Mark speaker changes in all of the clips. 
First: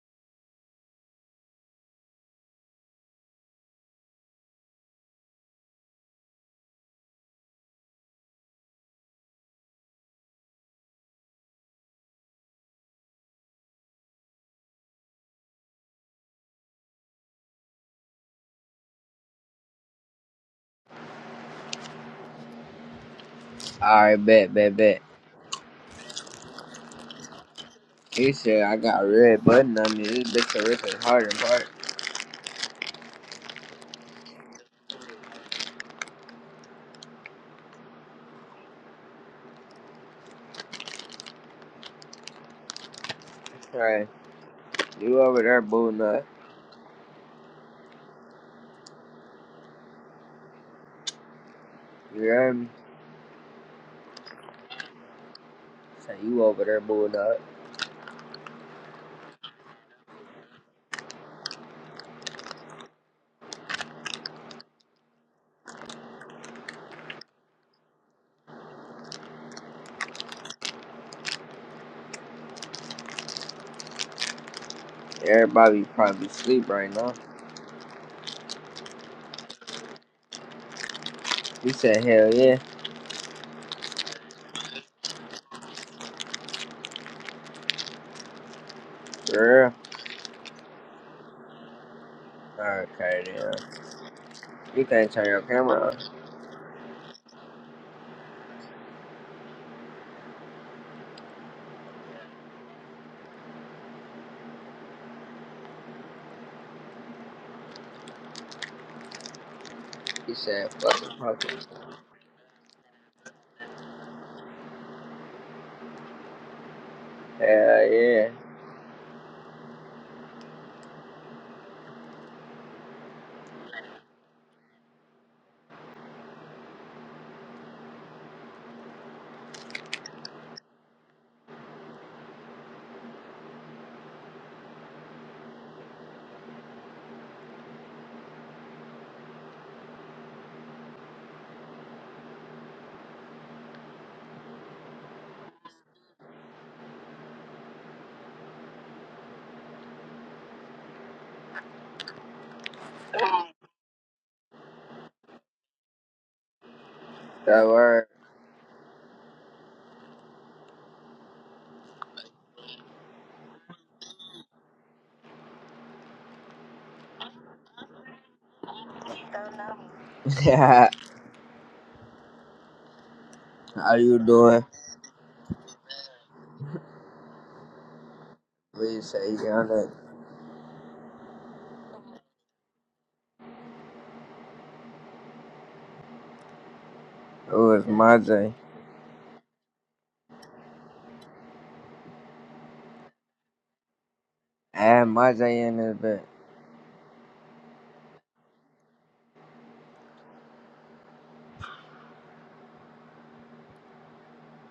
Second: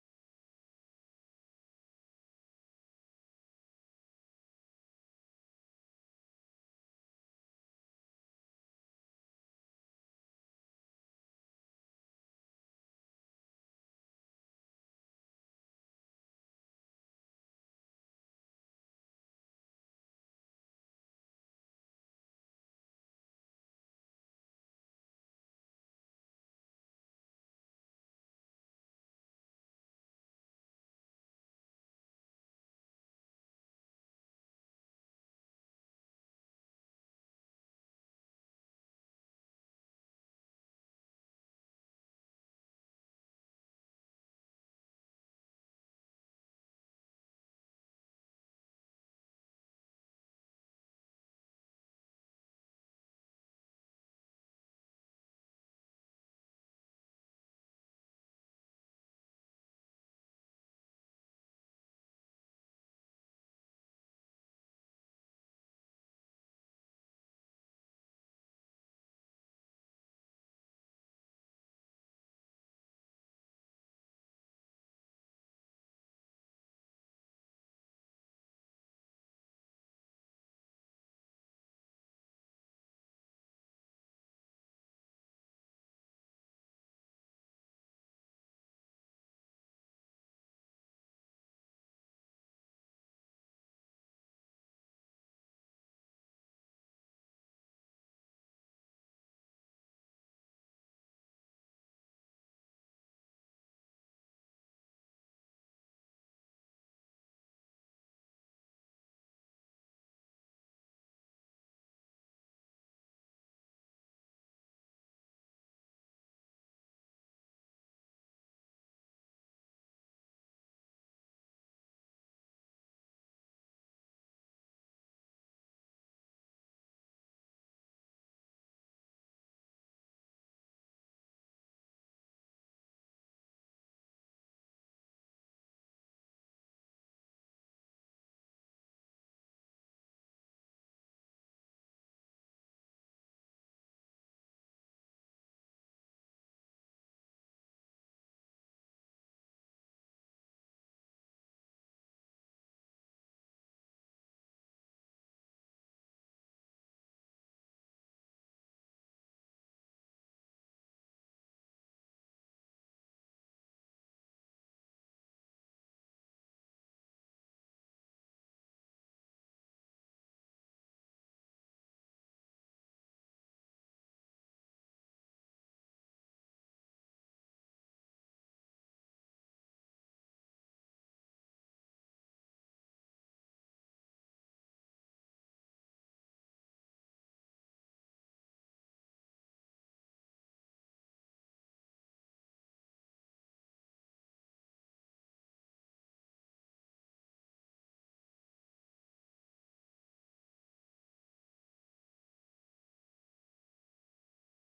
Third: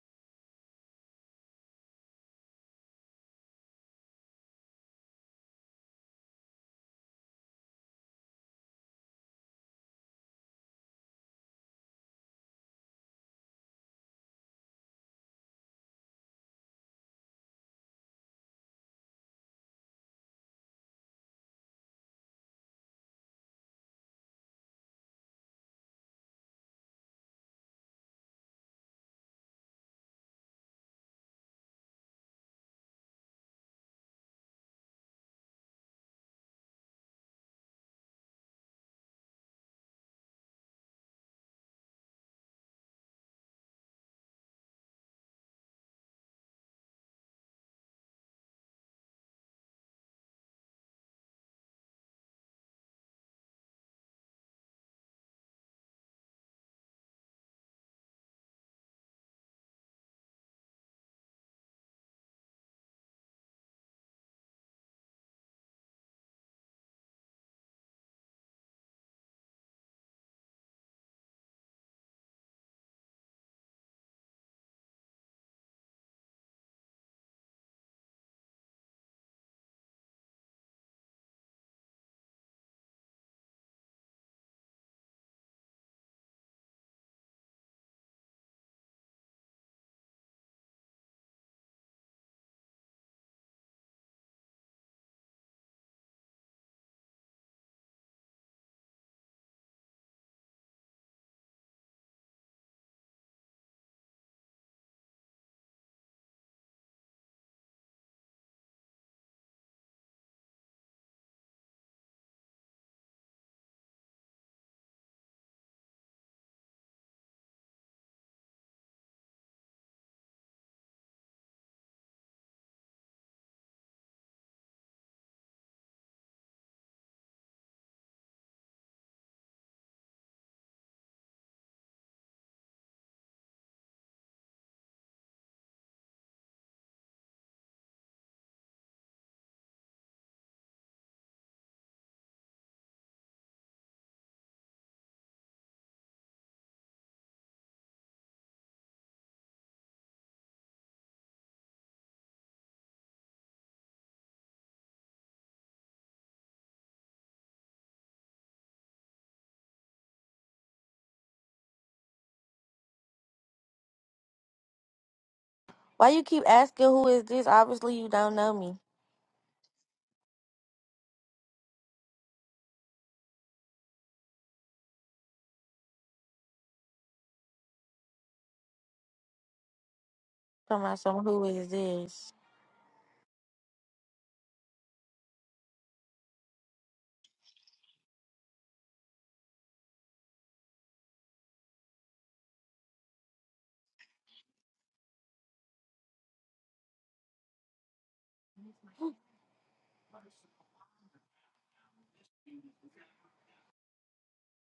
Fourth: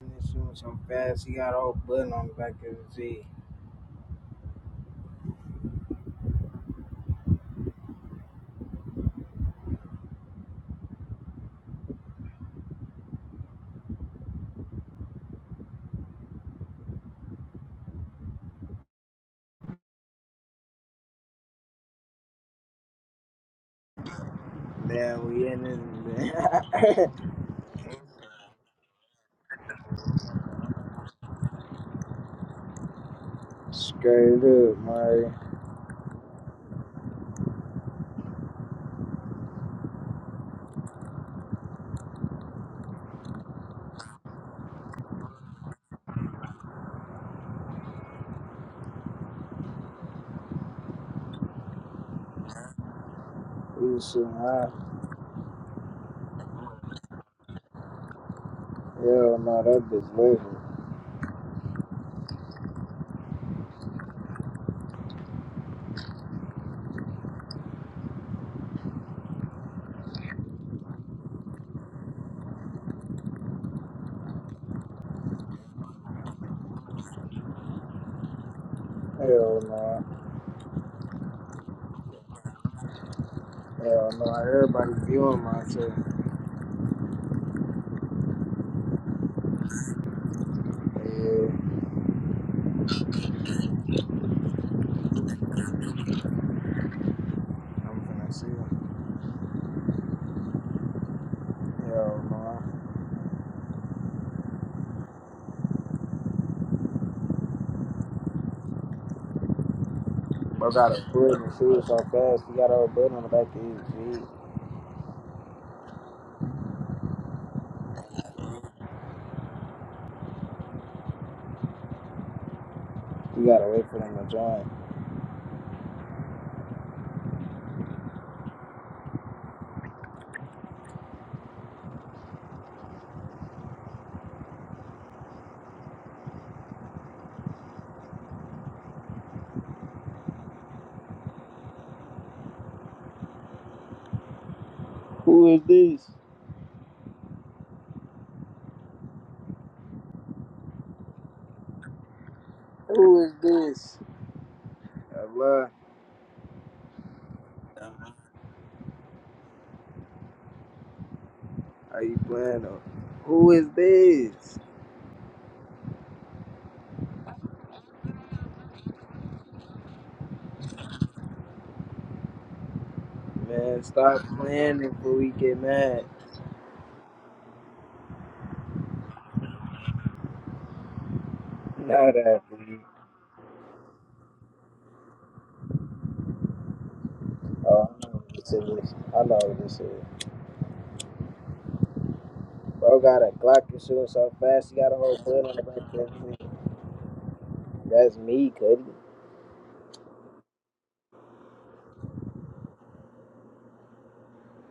Speaker 1: This shit was so fast. He got all whole button on the back of his Z.
Speaker 2: Alright, bet, bet, bet.
Speaker 1: Man, we in this man.
Speaker 2: He said I got a red button on me. This bitch can rip it hard and hard.
Speaker 1: Straight up, man.
Speaker 2: Alright, you over there booing up. You hear me?
Speaker 1: We was shooting high.
Speaker 2: Say you over there booing up.
Speaker 1: Hell no, that bitch living.
Speaker 2: Everybody probably sleep right now.
Speaker 1: Hell no.
Speaker 2: He said, hell yeah.
Speaker 1: Hell no. Everybody viewing my shit.
Speaker 2: For
Speaker 1: Yeah,
Speaker 2: real? Okay, then. You can't turn your camera on.
Speaker 1: I'm finna see him. Hell no.
Speaker 2: He
Speaker 1: Bro
Speaker 2: said,
Speaker 1: got a
Speaker 2: fucking
Speaker 1: button. This
Speaker 2: fucking.
Speaker 1: shit so fast. He got all whole button on the back of his Z.
Speaker 2: Hell yeah.
Speaker 1: We gotta wait for them to join. Who is this? Who is this? Allah.
Speaker 2: That word.
Speaker 1: How you playing though? Who is this?
Speaker 3: Why you keep asking who is this? Obviously you don't know me.
Speaker 2: How
Speaker 1: Man,
Speaker 2: you
Speaker 1: stop
Speaker 2: doing?
Speaker 1: planning before we get mad.
Speaker 2: We say, young nigga.
Speaker 3: Talking about some who is
Speaker 1: Not
Speaker 3: this?
Speaker 1: that, please.
Speaker 2: Oh, it's
Speaker 1: Oh, I know
Speaker 2: my
Speaker 1: what this
Speaker 2: J.
Speaker 1: is. I know what this is. Bro got a Glock and shooting so fast, he
Speaker 2: I
Speaker 1: got a
Speaker 2: had
Speaker 1: whole
Speaker 2: my
Speaker 1: bullet on the
Speaker 2: in
Speaker 1: back of
Speaker 2: this bitch.
Speaker 1: his head. That's me, Cuddy.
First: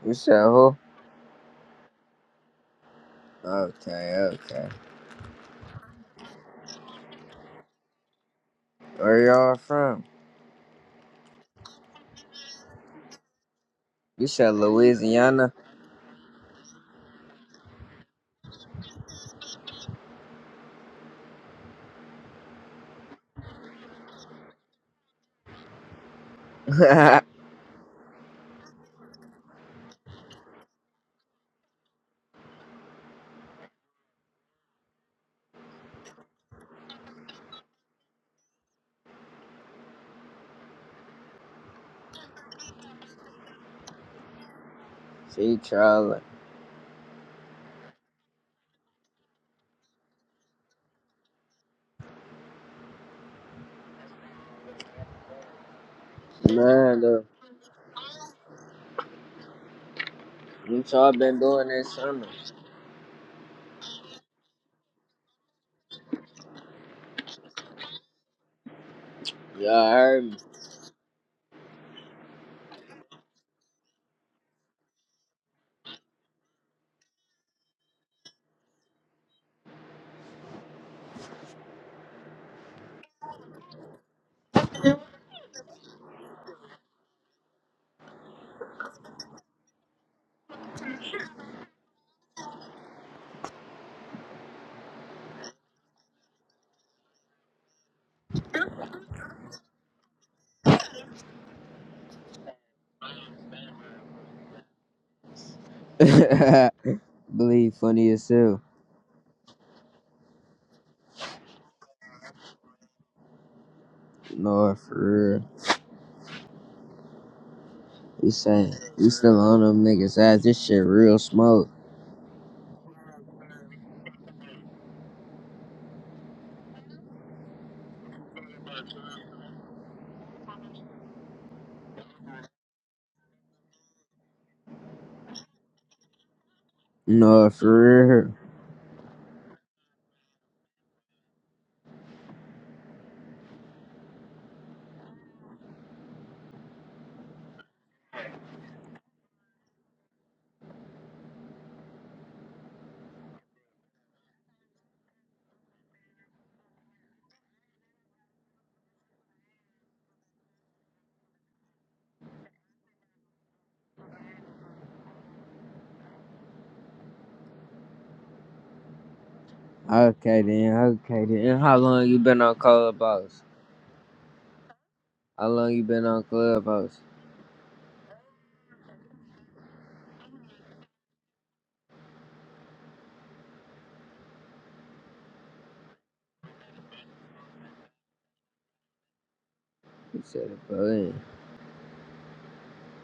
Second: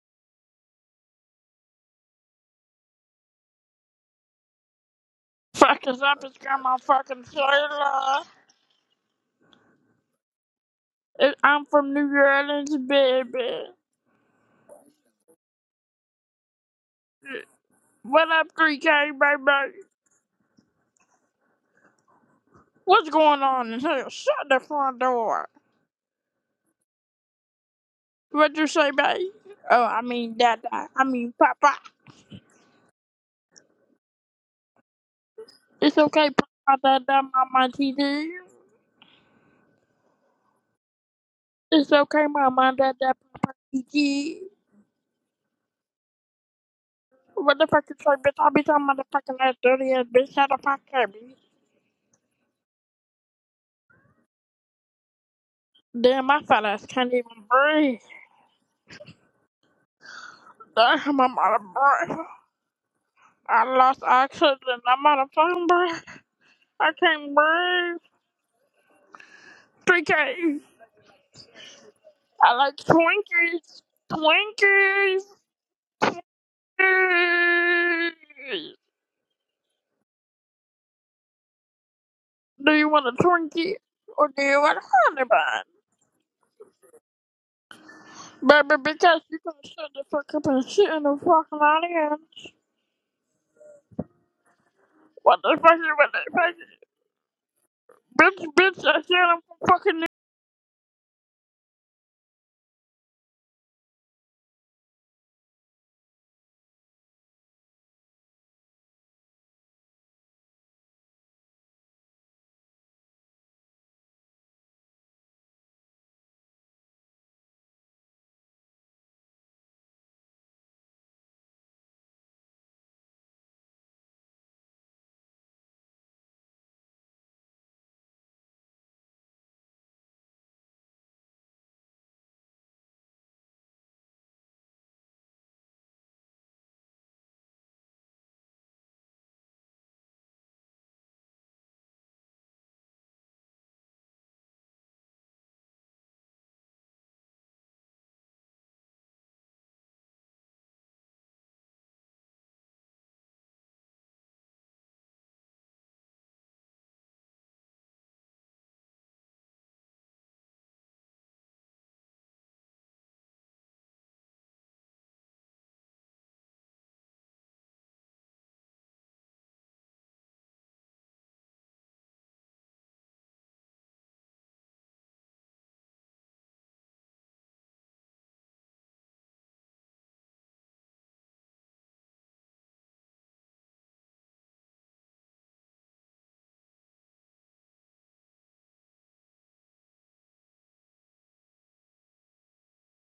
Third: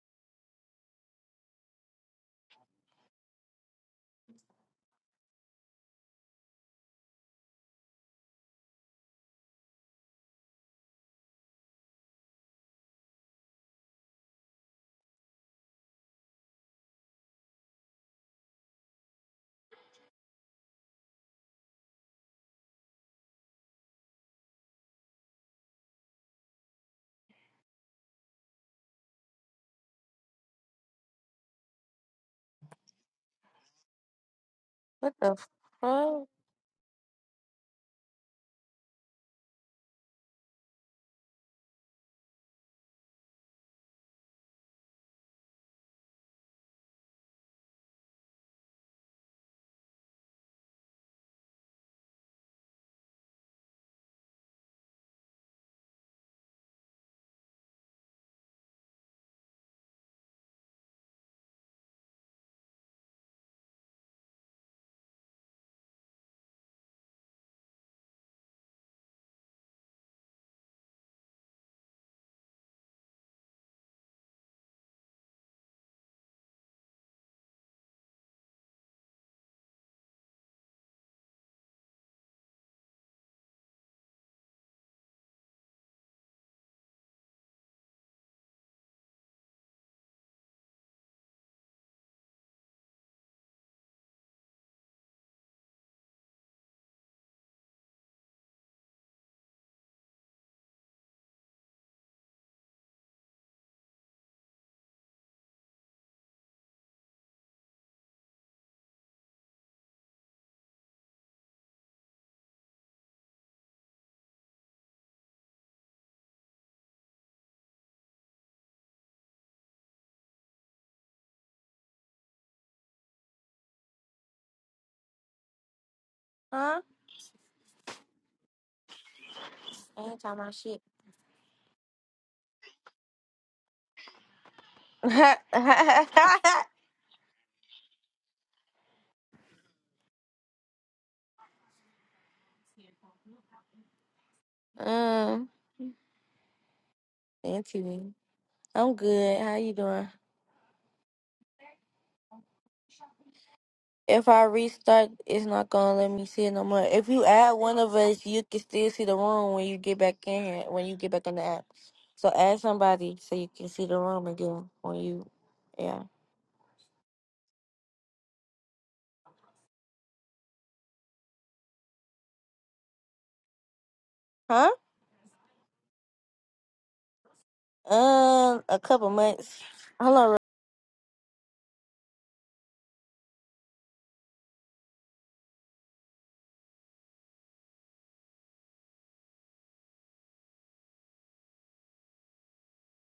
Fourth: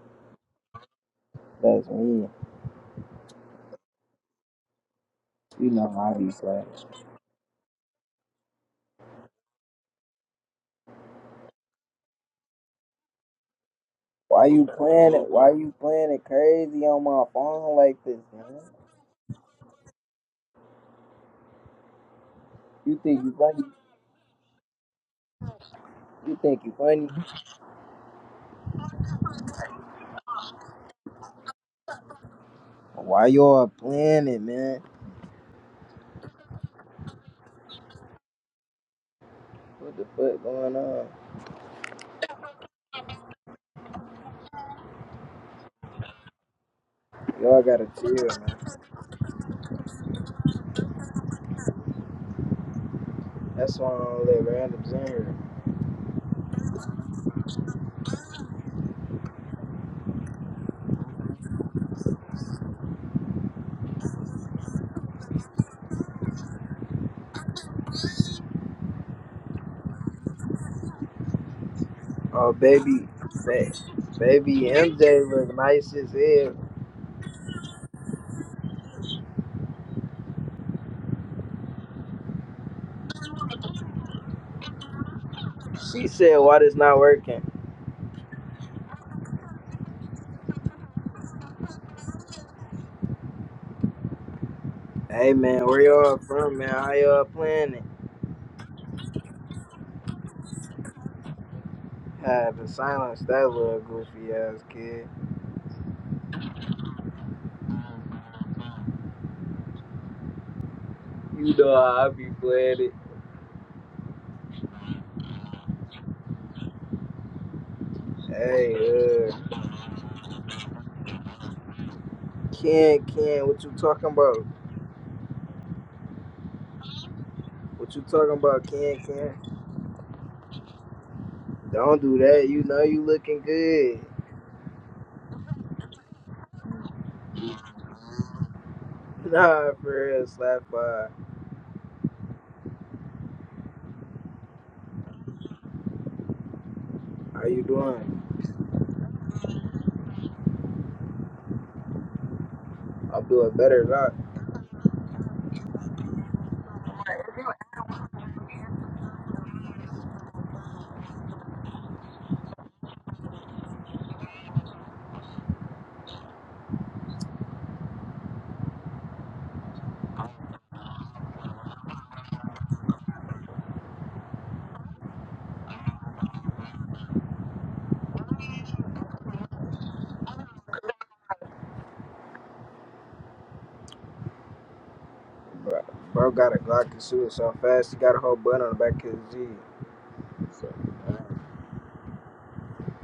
Speaker 2: You said who?
Speaker 1: That's me.
Speaker 2: Okay, okay.
Speaker 1: You
Speaker 4: Fuck
Speaker 1: know
Speaker 4: is
Speaker 1: how I
Speaker 4: up,
Speaker 1: be
Speaker 4: it's
Speaker 1: playing.
Speaker 4: Grandma fucking Shayla.
Speaker 2: Where y'all from?
Speaker 4: It- I'm from New Orleans, baby.
Speaker 2: You
Speaker 1: Why
Speaker 2: said
Speaker 1: you playing it? Why
Speaker 2: Louisiana?
Speaker 1: you playing it crazy on my phone like this,
Speaker 4: What up,
Speaker 1: man?
Speaker 4: 3K, baby?
Speaker 1: You
Speaker 4: What's
Speaker 1: think you
Speaker 4: going
Speaker 1: funny?
Speaker 4: on in here? Shut the front door.
Speaker 1: You think you funny?
Speaker 4: What'd you say, babe? Oh, I mean, Dada. I mean, Papa.
Speaker 1: Why y'all playing it, man?
Speaker 3: What the
Speaker 4: It's
Speaker 3: fuck?
Speaker 4: okay, Papa, Dada, Mama, TD.
Speaker 1: What the fuck going on?
Speaker 4: It's okay, Mama, Dada, TD.
Speaker 2: she trolling.
Speaker 4: What
Speaker 1: Y'all
Speaker 4: the fuck
Speaker 1: gotta
Speaker 4: you say,
Speaker 1: chill,
Speaker 4: bitch? I'll
Speaker 1: man.
Speaker 4: be talking motherfucking ass dirty ass bitch. How the fuck, baby?
Speaker 1: That's why I don't let randoms in here.
Speaker 4: Damn, my fat ass
Speaker 2: Man,
Speaker 4: can't
Speaker 2: though,
Speaker 4: even breathe.
Speaker 2: what y'all
Speaker 4: Damn,
Speaker 2: been
Speaker 4: I'm out of
Speaker 2: doing this
Speaker 4: breath.
Speaker 2: summer?
Speaker 4: I lost oxygen. I'm out of phone, bro. I can't breathe.
Speaker 2: Y'all heard
Speaker 4: 3K. I
Speaker 1: Oh,
Speaker 4: like
Speaker 1: baby, ba-
Speaker 4: Twinkies.
Speaker 1: baby
Speaker 4: Twinkies.
Speaker 1: MJ was nice as hell.
Speaker 4: Do you want a Twinkie or do you want a honey bun?
Speaker 1: She said, "Why this not working?"
Speaker 4: Baby, because you can shut the fuck up and sit in the fucking audience.
Speaker 1: Hey
Speaker 4: What the
Speaker 1: man,
Speaker 4: fuck
Speaker 1: where
Speaker 4: you want
Speaker 1: y'all
Speaker 4: to
Speaker 1: from, man?
Speaker 4: fucking
Speaker 1: How y'all playing it?
Speaker 4: Bitch, bitch, I said I'm from fucking
Speaker 1: Having silence that little goofy ass kid.
Speaker 2: me. Believe funny as hell.
Speaker 1: You know how I be playing it.
Speaker 2: No, for real. You saying you
Speaker 1: Hey, uh,
Speaker 2: still on them niggas ass? This shit real smoke.
Speaker 1: Ken, Ken, what you talking about?
Speaker 3: Huh?
Speaker 1: What you talking about, Ken, Ken?
Speaker 3: I ain't talking about shit.
Speaker 1: Don't do that. You know you looking good.
Speaker 2: No, for real.
Speaker 1: Nah, for real, slap by.
Speaker 3: um,
Speaker 1: How you
Speaker 3: thank you.
Speaker 1: doing?
Speaker 3: I'm good. How you doing?
Speaker 1: I'm doing better, than I.
Speaker 3: If I restart, it's not gonna let me see it no more. If you add one of us, you can still see the room when you get back in here. When you get back on the app, so add somebody so you can see the room again when you, yeah,
Speaker 2: Okay then, okay then. How long you been on Clubhouse?
Speaker 3: huh?
Speaker 2: How long you been on Clubhouse?
Speaker 3: Um, a couple months. Hello,
Speaker 1: Bro, bro got a Glock and shoot so fast. He got a whole button on the back of his
Speaker 2: He said, bro,
Speaker 1: i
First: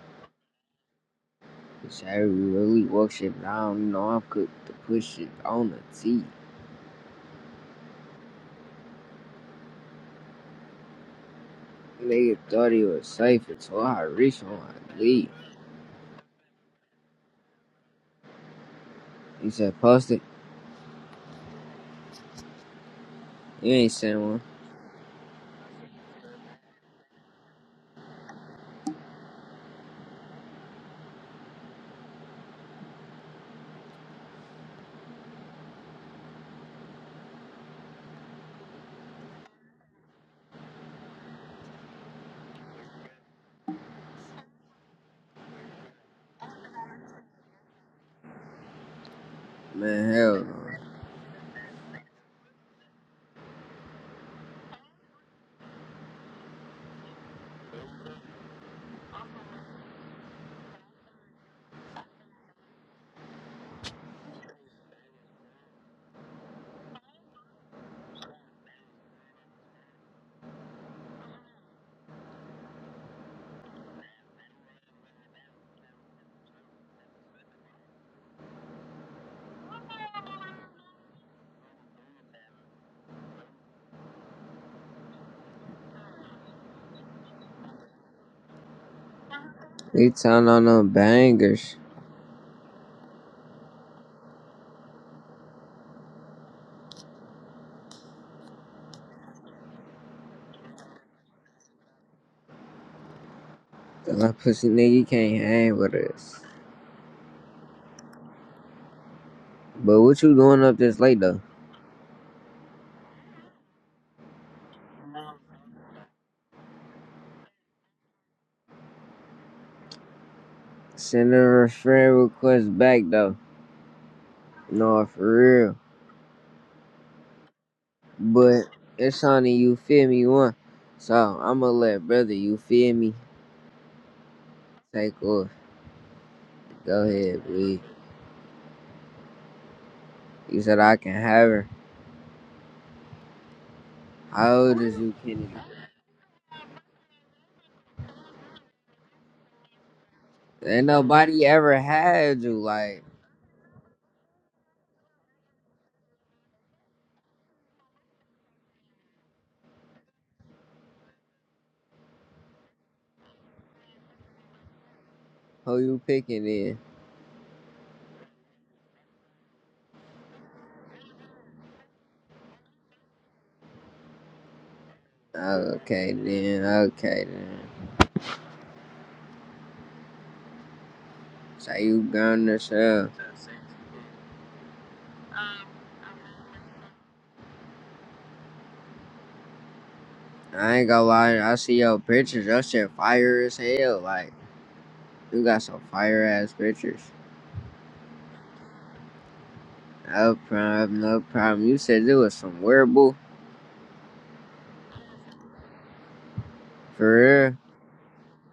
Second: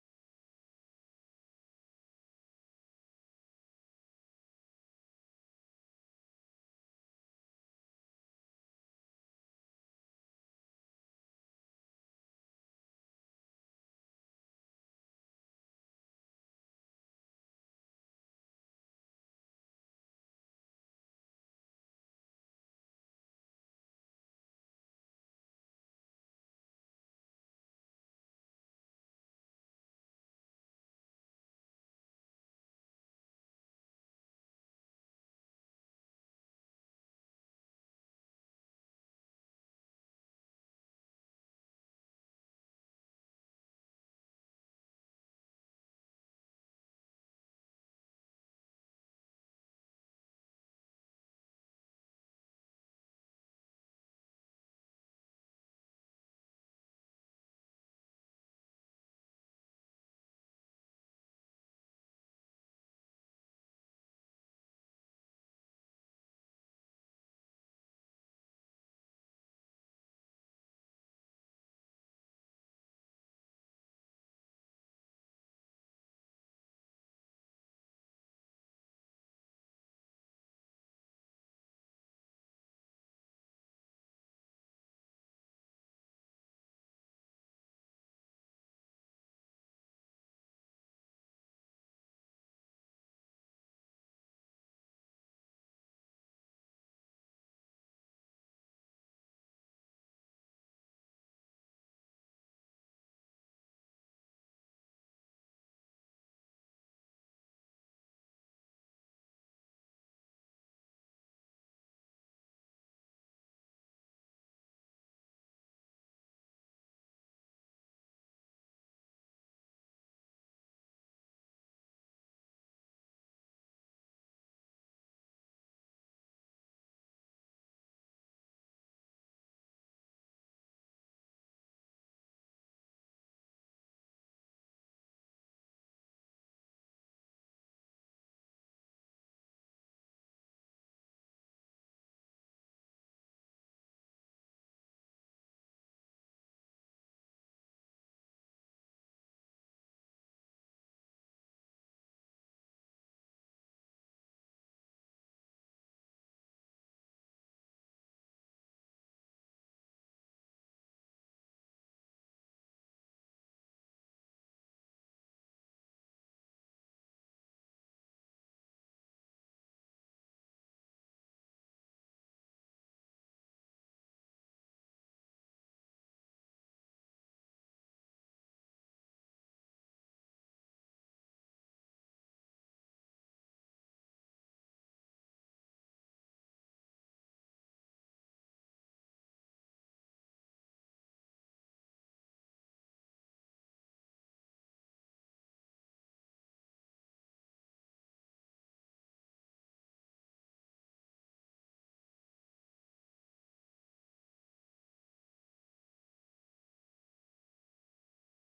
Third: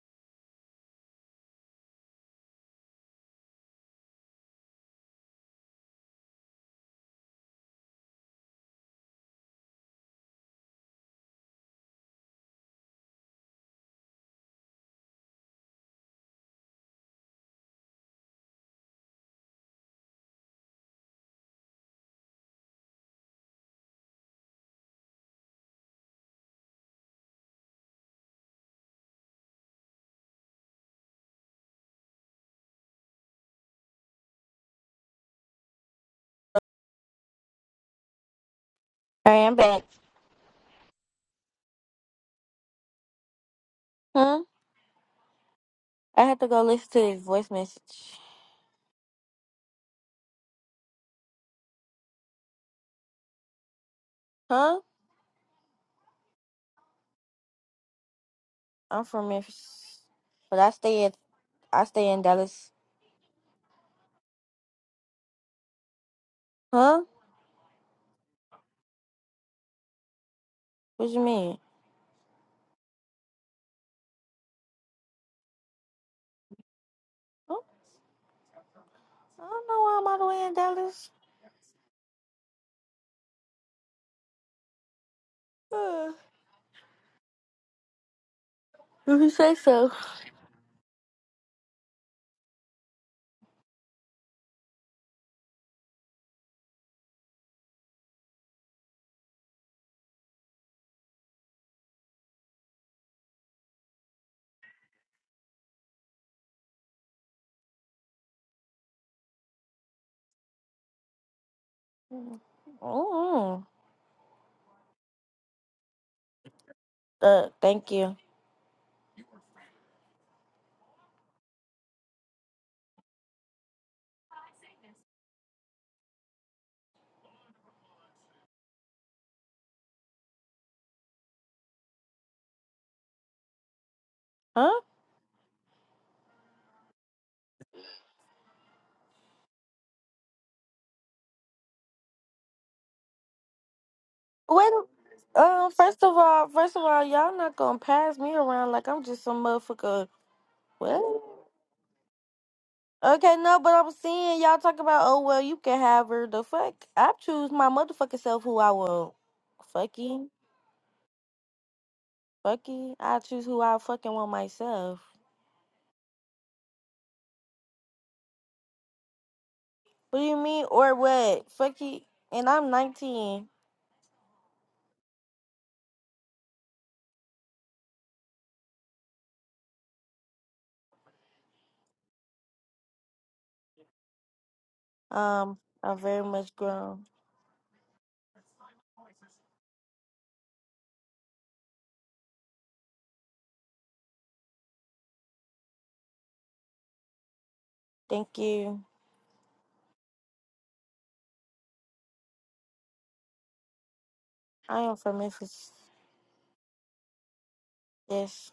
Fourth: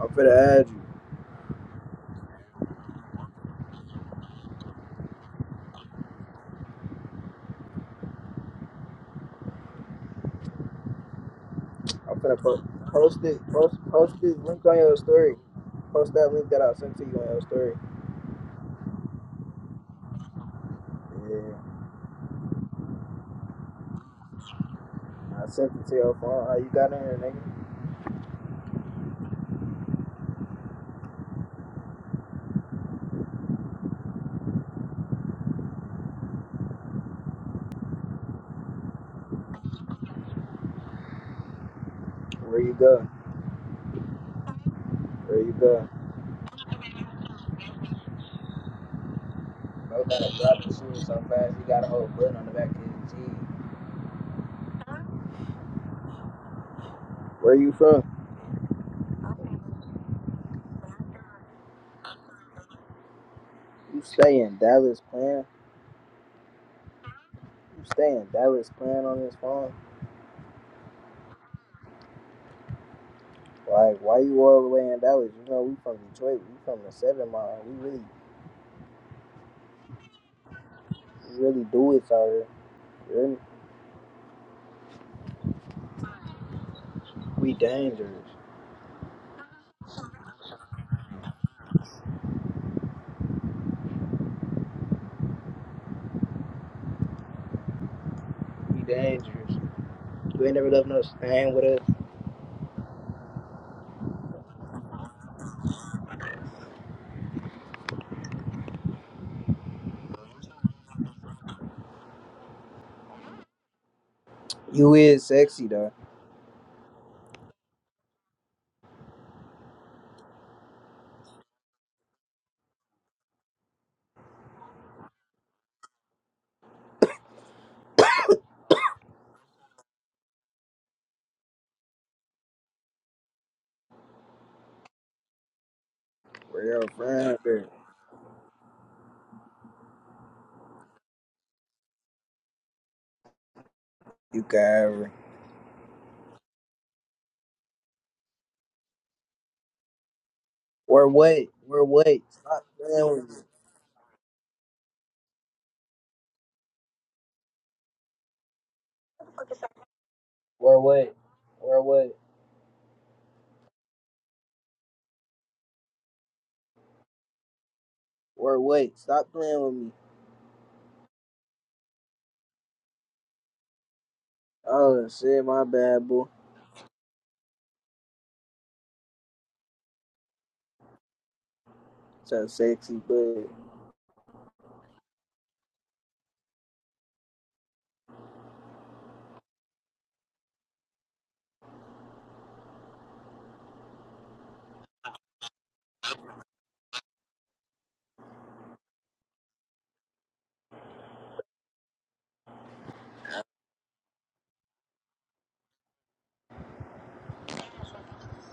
Speaker 1: I'm finna add you.
Speaker 2: he said, we really woke shit down. You know, I'm cooked to push it on the T.
Speaker 1: I'm
Speaker 2: Nigga
Speaker 1: finna po-
Speaker 2: thought he was
Speaker 1: post it.
Speaker 2: safe
Speaker 1: Post
Speaker 2: until I
Speaker 1: post this
Speaker 2: reached on
Speaker 1: link on your
Speaker 2: my lead.
Speaker 1: story. Post that link that I sent to you on your story.
Speaker 2: He said, post it.
Speaker 1: Yeah,
Speaker 2: You ain't sent one.
Speaker 1: I sent it to your phone. How you got in here, nigga?
Speaker 3: All right, I'm back.
Speaker 1: Where you go?
Speaker 3: Huh?
Speaker 1: Where you go?
Speaker 3: I had to go listen to his voice message.
Speaker 1: Bro
Speaker 2: Man,
Speaker 1: got a
Speaker 2: hell
Speaker 1: Glock
Speaker 2: no.
Speaker 1: and shoot so fast. He got a whole button on the back of his G.
Speaker 3: Huh?
Speaker 1: Where you from?
Speaker 3: I'm from Memphis, but I stay at I stay in Dallas.
Speaker 1: You stay in Dallas, playing.
Speaker 3: Huh?
Speaker 1: You stay in Dallas, playing on this phone.
Speaker 3: What you mean?
Speaker 1: Like, why you all the way in Dallas? You know, we from Detroit. We from the Seven
Speaker 3: Oh,
Speaker 1: Mile. We really,
Speaker 3: I don't know why I'm all the way in Dallas.
Speaker 1: we really do it out here. You
Speaker 3: Uh,
Speaker 1: We dangerous.
Speaker 3: if you say so.
Speaker 2: He telling on them bangers.
Speaker 1: We dangerous. You ain't never left no stand with us.
Speaker 2: that pussy nigga can't hang with us. But what you doing up this late though?
Speaker 3: mm
Speaker 1: You is sexy though.
Speaker 3: Uh, thank you.
Speaker 2: Send a friend request back though. No, for real. But it's only you feel me one. So I'ma let brother you feel me
Speaker 3: Huh?
Speaker 2: take off.
Speaker 1: We're your
Speaker 2: Go
Speaker 1: friend.
Speaker 2: ahead,
Speaker 1: but
Speaker 2: please. You said I can have her.
Speaker 1: You
Speaker 2: How
Speaker 1: can
Speaker 3: Wait.
Speaker 2: old
Speaker 1: have
Speaker 2: is
Speaker 1: her.
Speaker 2: you, Kenny?
Speaker 3: Um. First of all, first of all, y'all not gonna pass me around like I'm just some motherfucker.
Speaker 2: Ain't
Speaker 1: We're
Speaker 3: What?
Speaker 1: what?
Speaker 2: nobody ever
Speaker 1: We're what?
Speaker 2: had you.
Speaker 1: Stop
Speaker 2: Like,
Speaker 1: playing with me.
Speaker 3: Okay, no, but I'm seeing y'all talk about, oh, well, you can have her. The fuck? I choose my motherfucking self who I will. fucky,
Speaker 1: We're what? We're what?
Speaker 3: fucky. I choose who I fucking want myself.
Speaker 2: who you picking then?
Speaker 1: We're what? Stop playing with me.
Speaker 3: What do you mean, or what? Fucky, And I'm 19.
Speaker 1: Oh shit, my bad,
Speaker 2: Okay
Speaker 1: boy.
Speaker 2: then, okay then. So you gone
Speaker 1: So
Speaker 2: to
Speaker 1: sexy,
Speaker 2: sell.
Speaker 1: but
Speaker 3: Um, I'm very much grown.
Speaker 2: I ain't gonna lie, I see your pictures. Your shit fire as hell. Like, you got some fire ass pictures.
Speaker 3: Thank you.
Speaker 2: No problem, no problem. You said it was some wearable.
Speaker 3: I am from Memphis.
Speaker 2: For real?
Speaker 3: Yes.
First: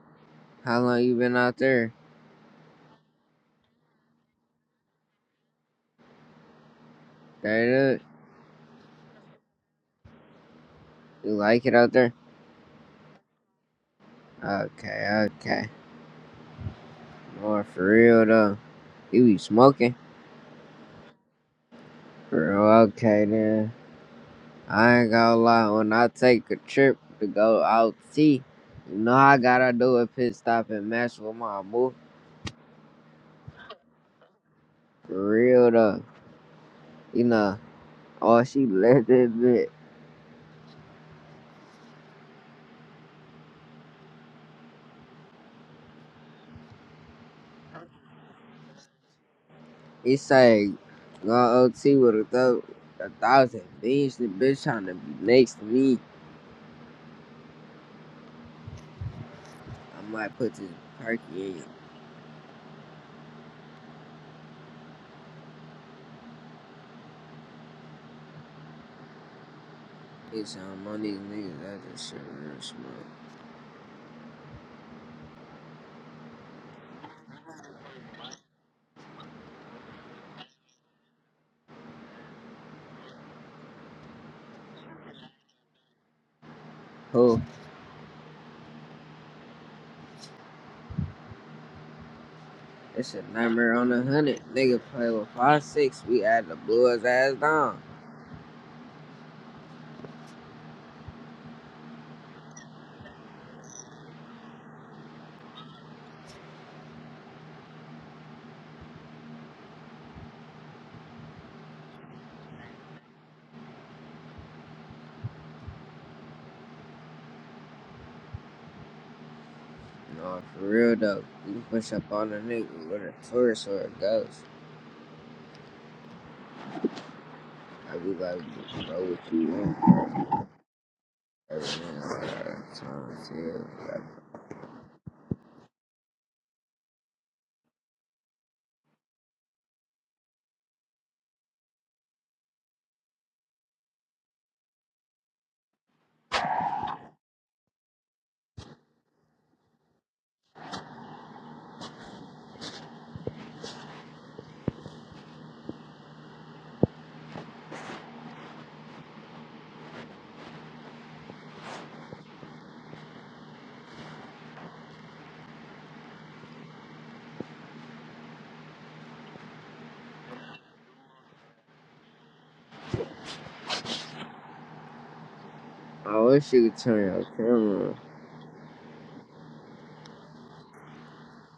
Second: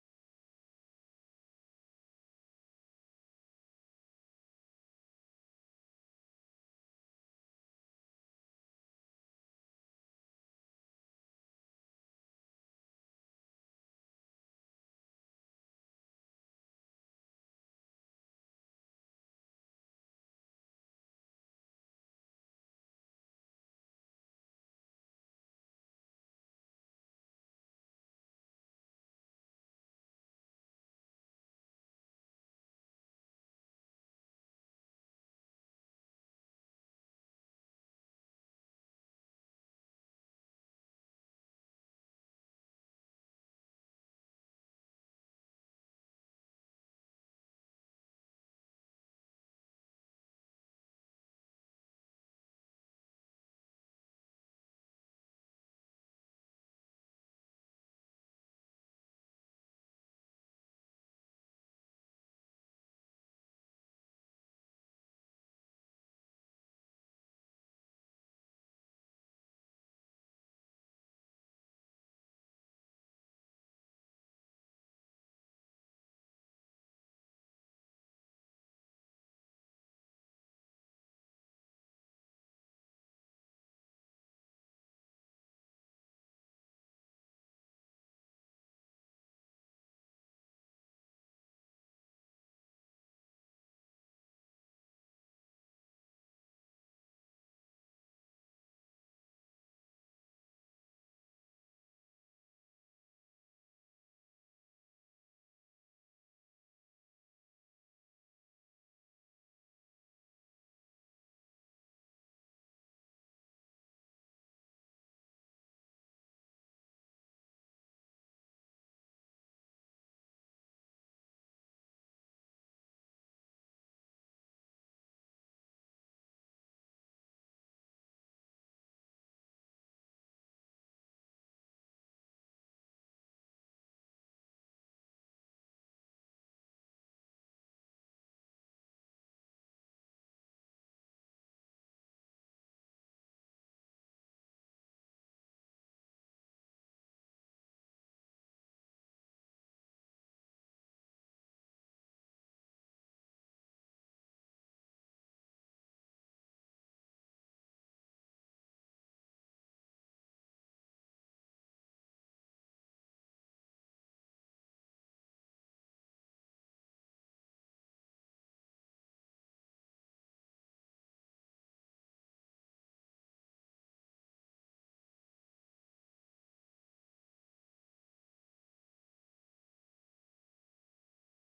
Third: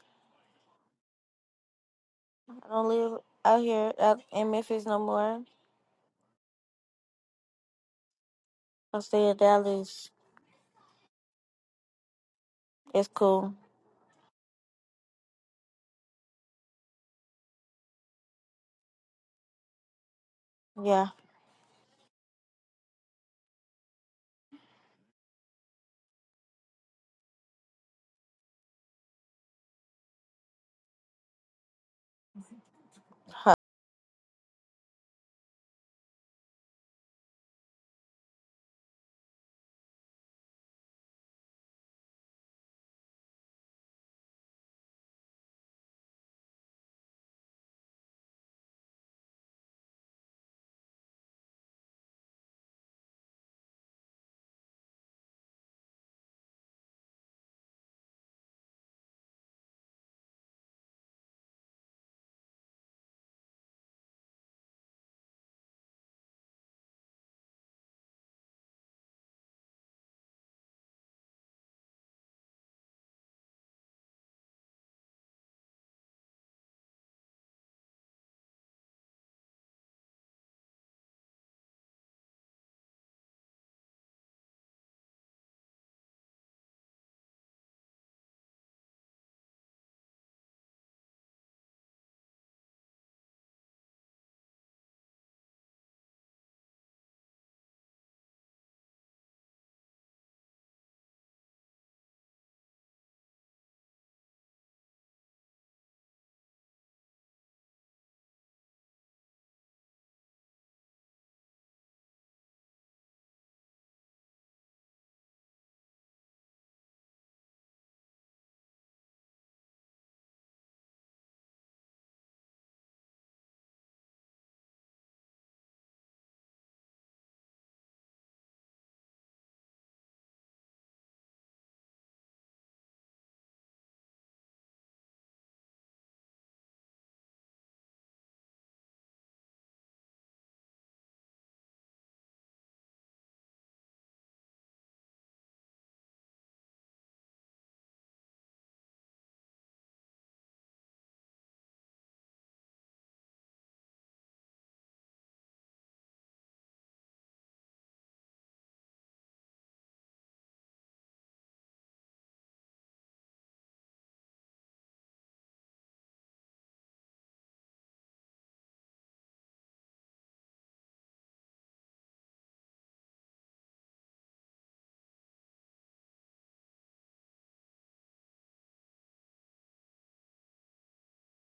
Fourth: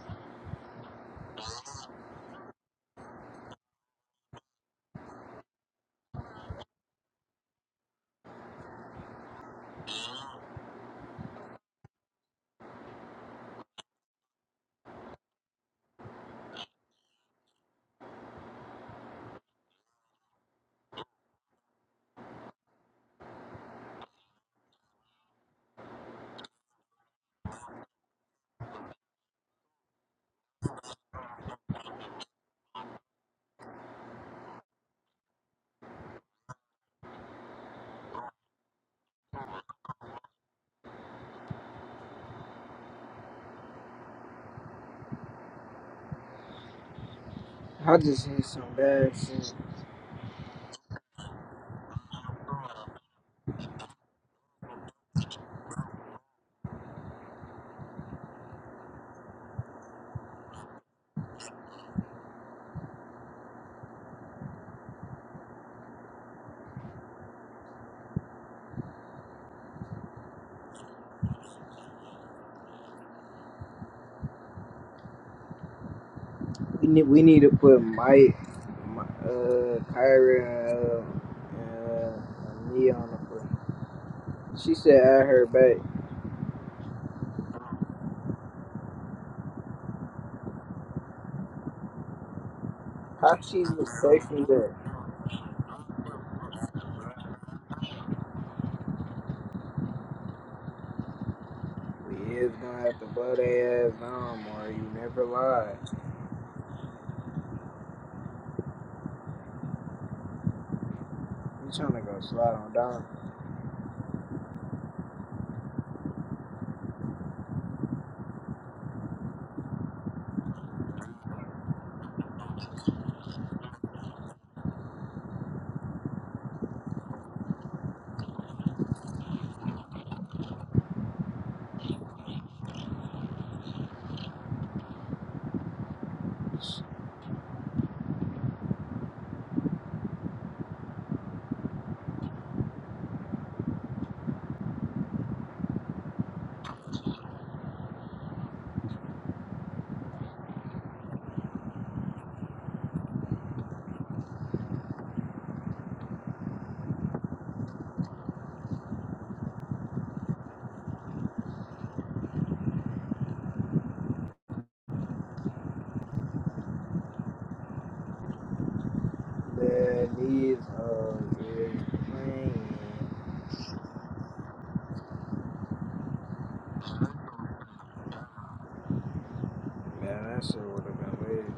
Speaker 2: How long you been out there?
Speaker 3: I don't live out here out in Memphis no more.
Speaker 2: Straight up.
Speaker 3: I stay in Dallas.
Speaker 2: You like it out there?
Speaker 3: It's cool.
Speaker 2: Okay, okay. More for real though. You be smoking?
Speaker 3: Yeah.
Speaker 2: For real, okay then. I ain't gonna lie, when I take a trip to go out see, you know I gotta do a pit stop and match with my boo. For real though. You know, oh she left that bit.
Speaker 1: I just need some bad shit.
Speaker 2: He say go OT with a, thou a thousand beans, the bitch trying to be next to me. I might put this perky in your bitch on one of these niggas. That just shit real smart.
Speaker 1: We need, we need to put Mike, Mi- uh, Kyra, uh, and me on the plane. She said at her back.
Speaker 2: Who? It's a
Speaker 1: How she
Speaker 2: number
Speaker 1: was
Speaker 2: on a hundred.
Speaker 1: safely there?
Speaker 2: Nigga play with five six. We had to blow his ass down.
Speaker 1: We is gonna have to blow their ass down, or you never lie. You trying to go slide on down.
Speaker 2: No, for real though, you push up on a nigga with a tourist or a ghost. I be like, bro, what you want? Like, like, like,
Speaker 1: The needs of is playing.
Speaker 2: I wish you could turn your camera. on.
Speaker 1: Man, that shit would have been weird.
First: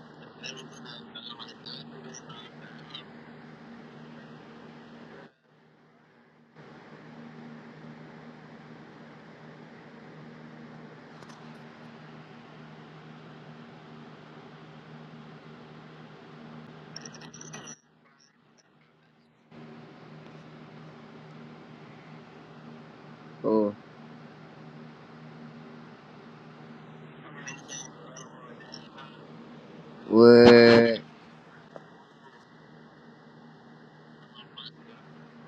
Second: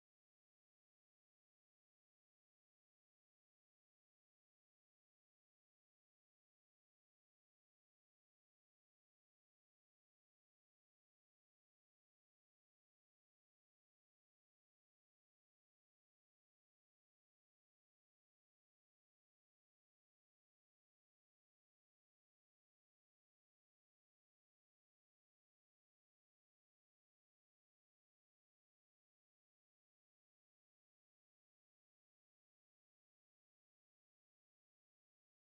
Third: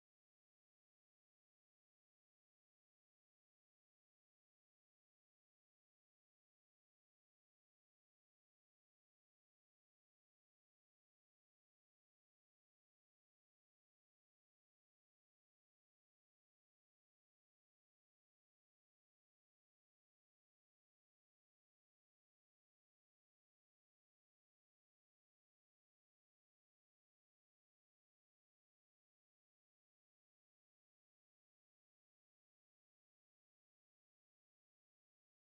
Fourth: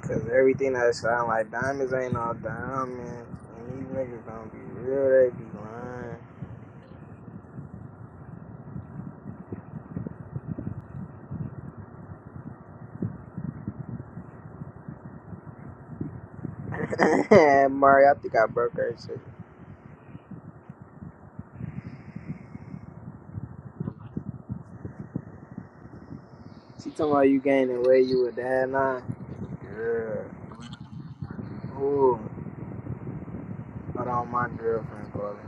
Speaker 1: Cause everything that sound like diamonds ain't all diamonds. And these niggas don't be real, they be lying. Mari, I think I broke her shit.
Speaker 2: Oh,
Speaker 1: She talking about you gaining weight, you a dad nine. Yeah.
Speaker 2: what?
Speaker 1: Ooh. Hold on, my girlfriend calling.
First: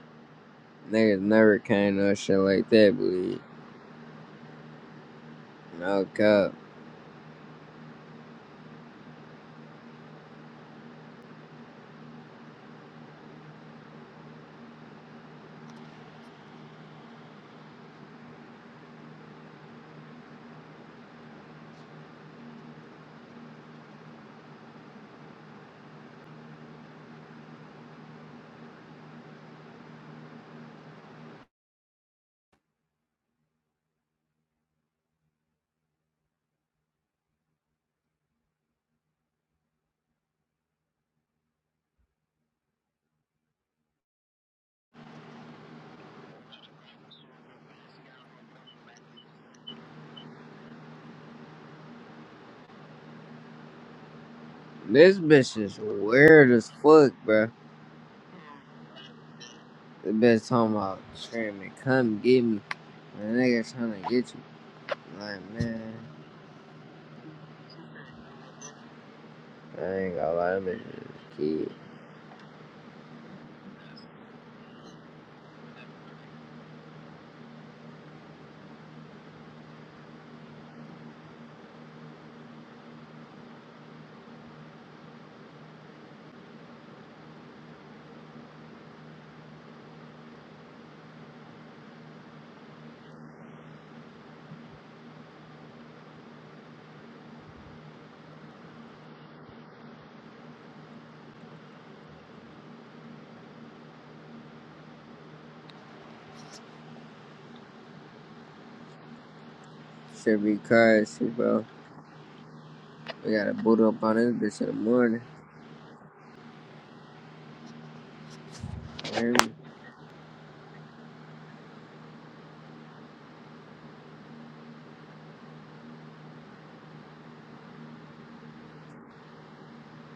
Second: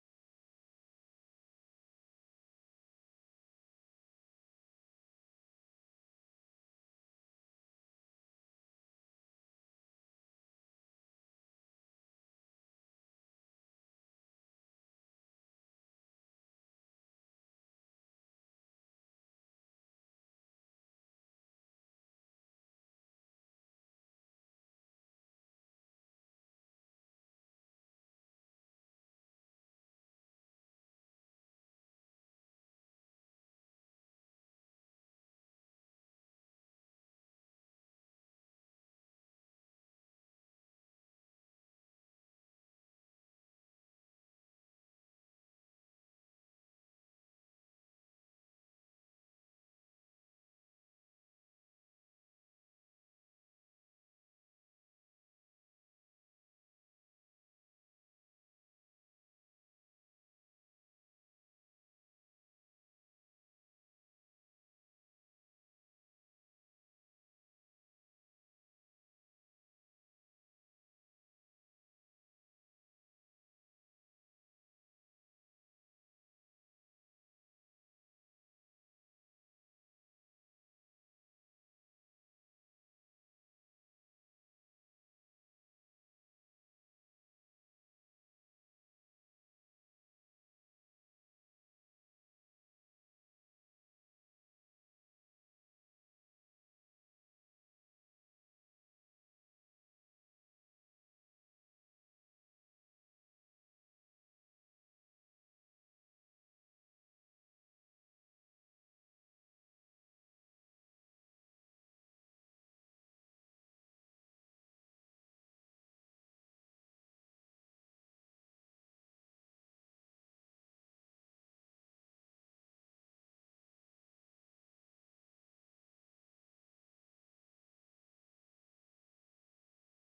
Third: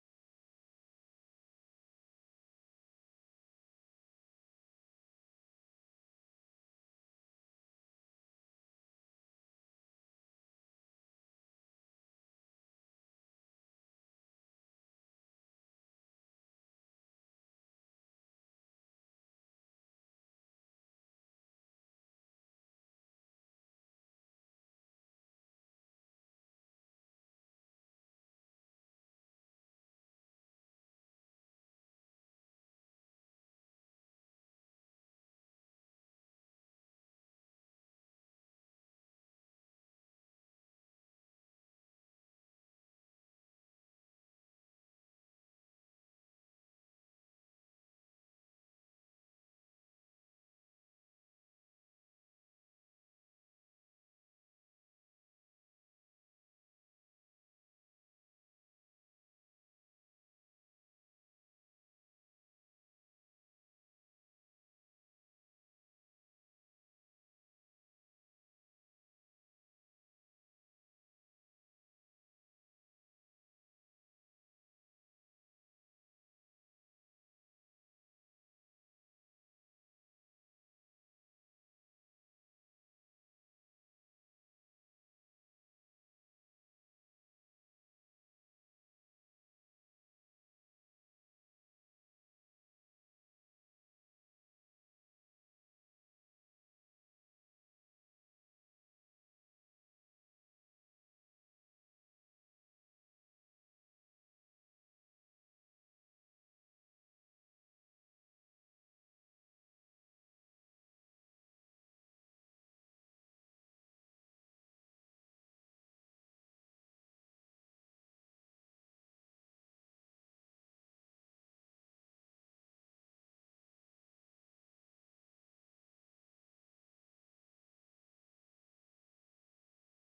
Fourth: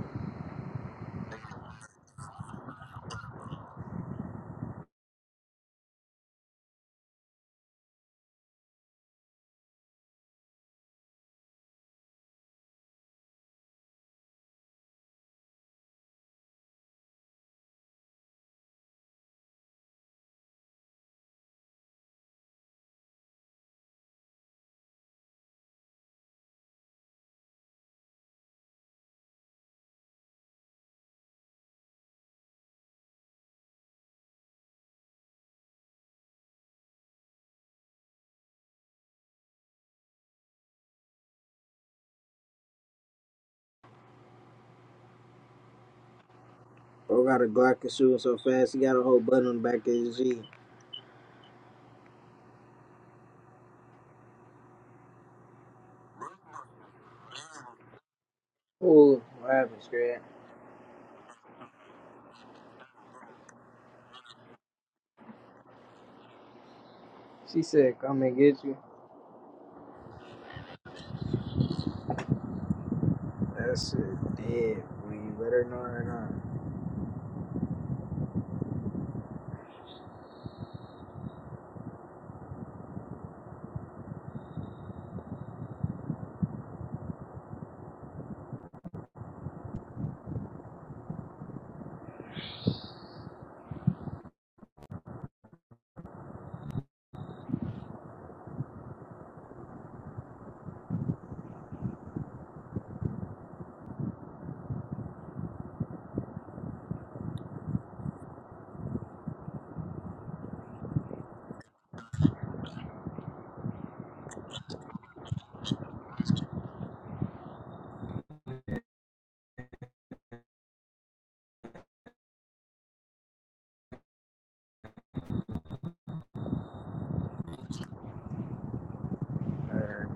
Speaker 2: Niggas never came on shit like that, believe. No cap.
Speaker 1: Bro got a Glock and shooting so fast, he got a whole button on the back of his G.
Speaker 2: This bitch is weird as fuck, bro.
Speaker 1: Ooh, what happened,
Speaker 2: The
Speaker 1: Scrat?
Speaker 2: bitch talking about screaming, come get me. And the nigga trying to get you. Like, man,
Speaker 1: She said, come and get you.
Speaker 2: I ain't gonna lie, that bitch is a kid.
Speaker 1: That shit dead. Will you let her know or
Speaker 2: Should be cuz, bro. We gotta boot up on this bitch in the morning. You
Speaker 1: not? Let her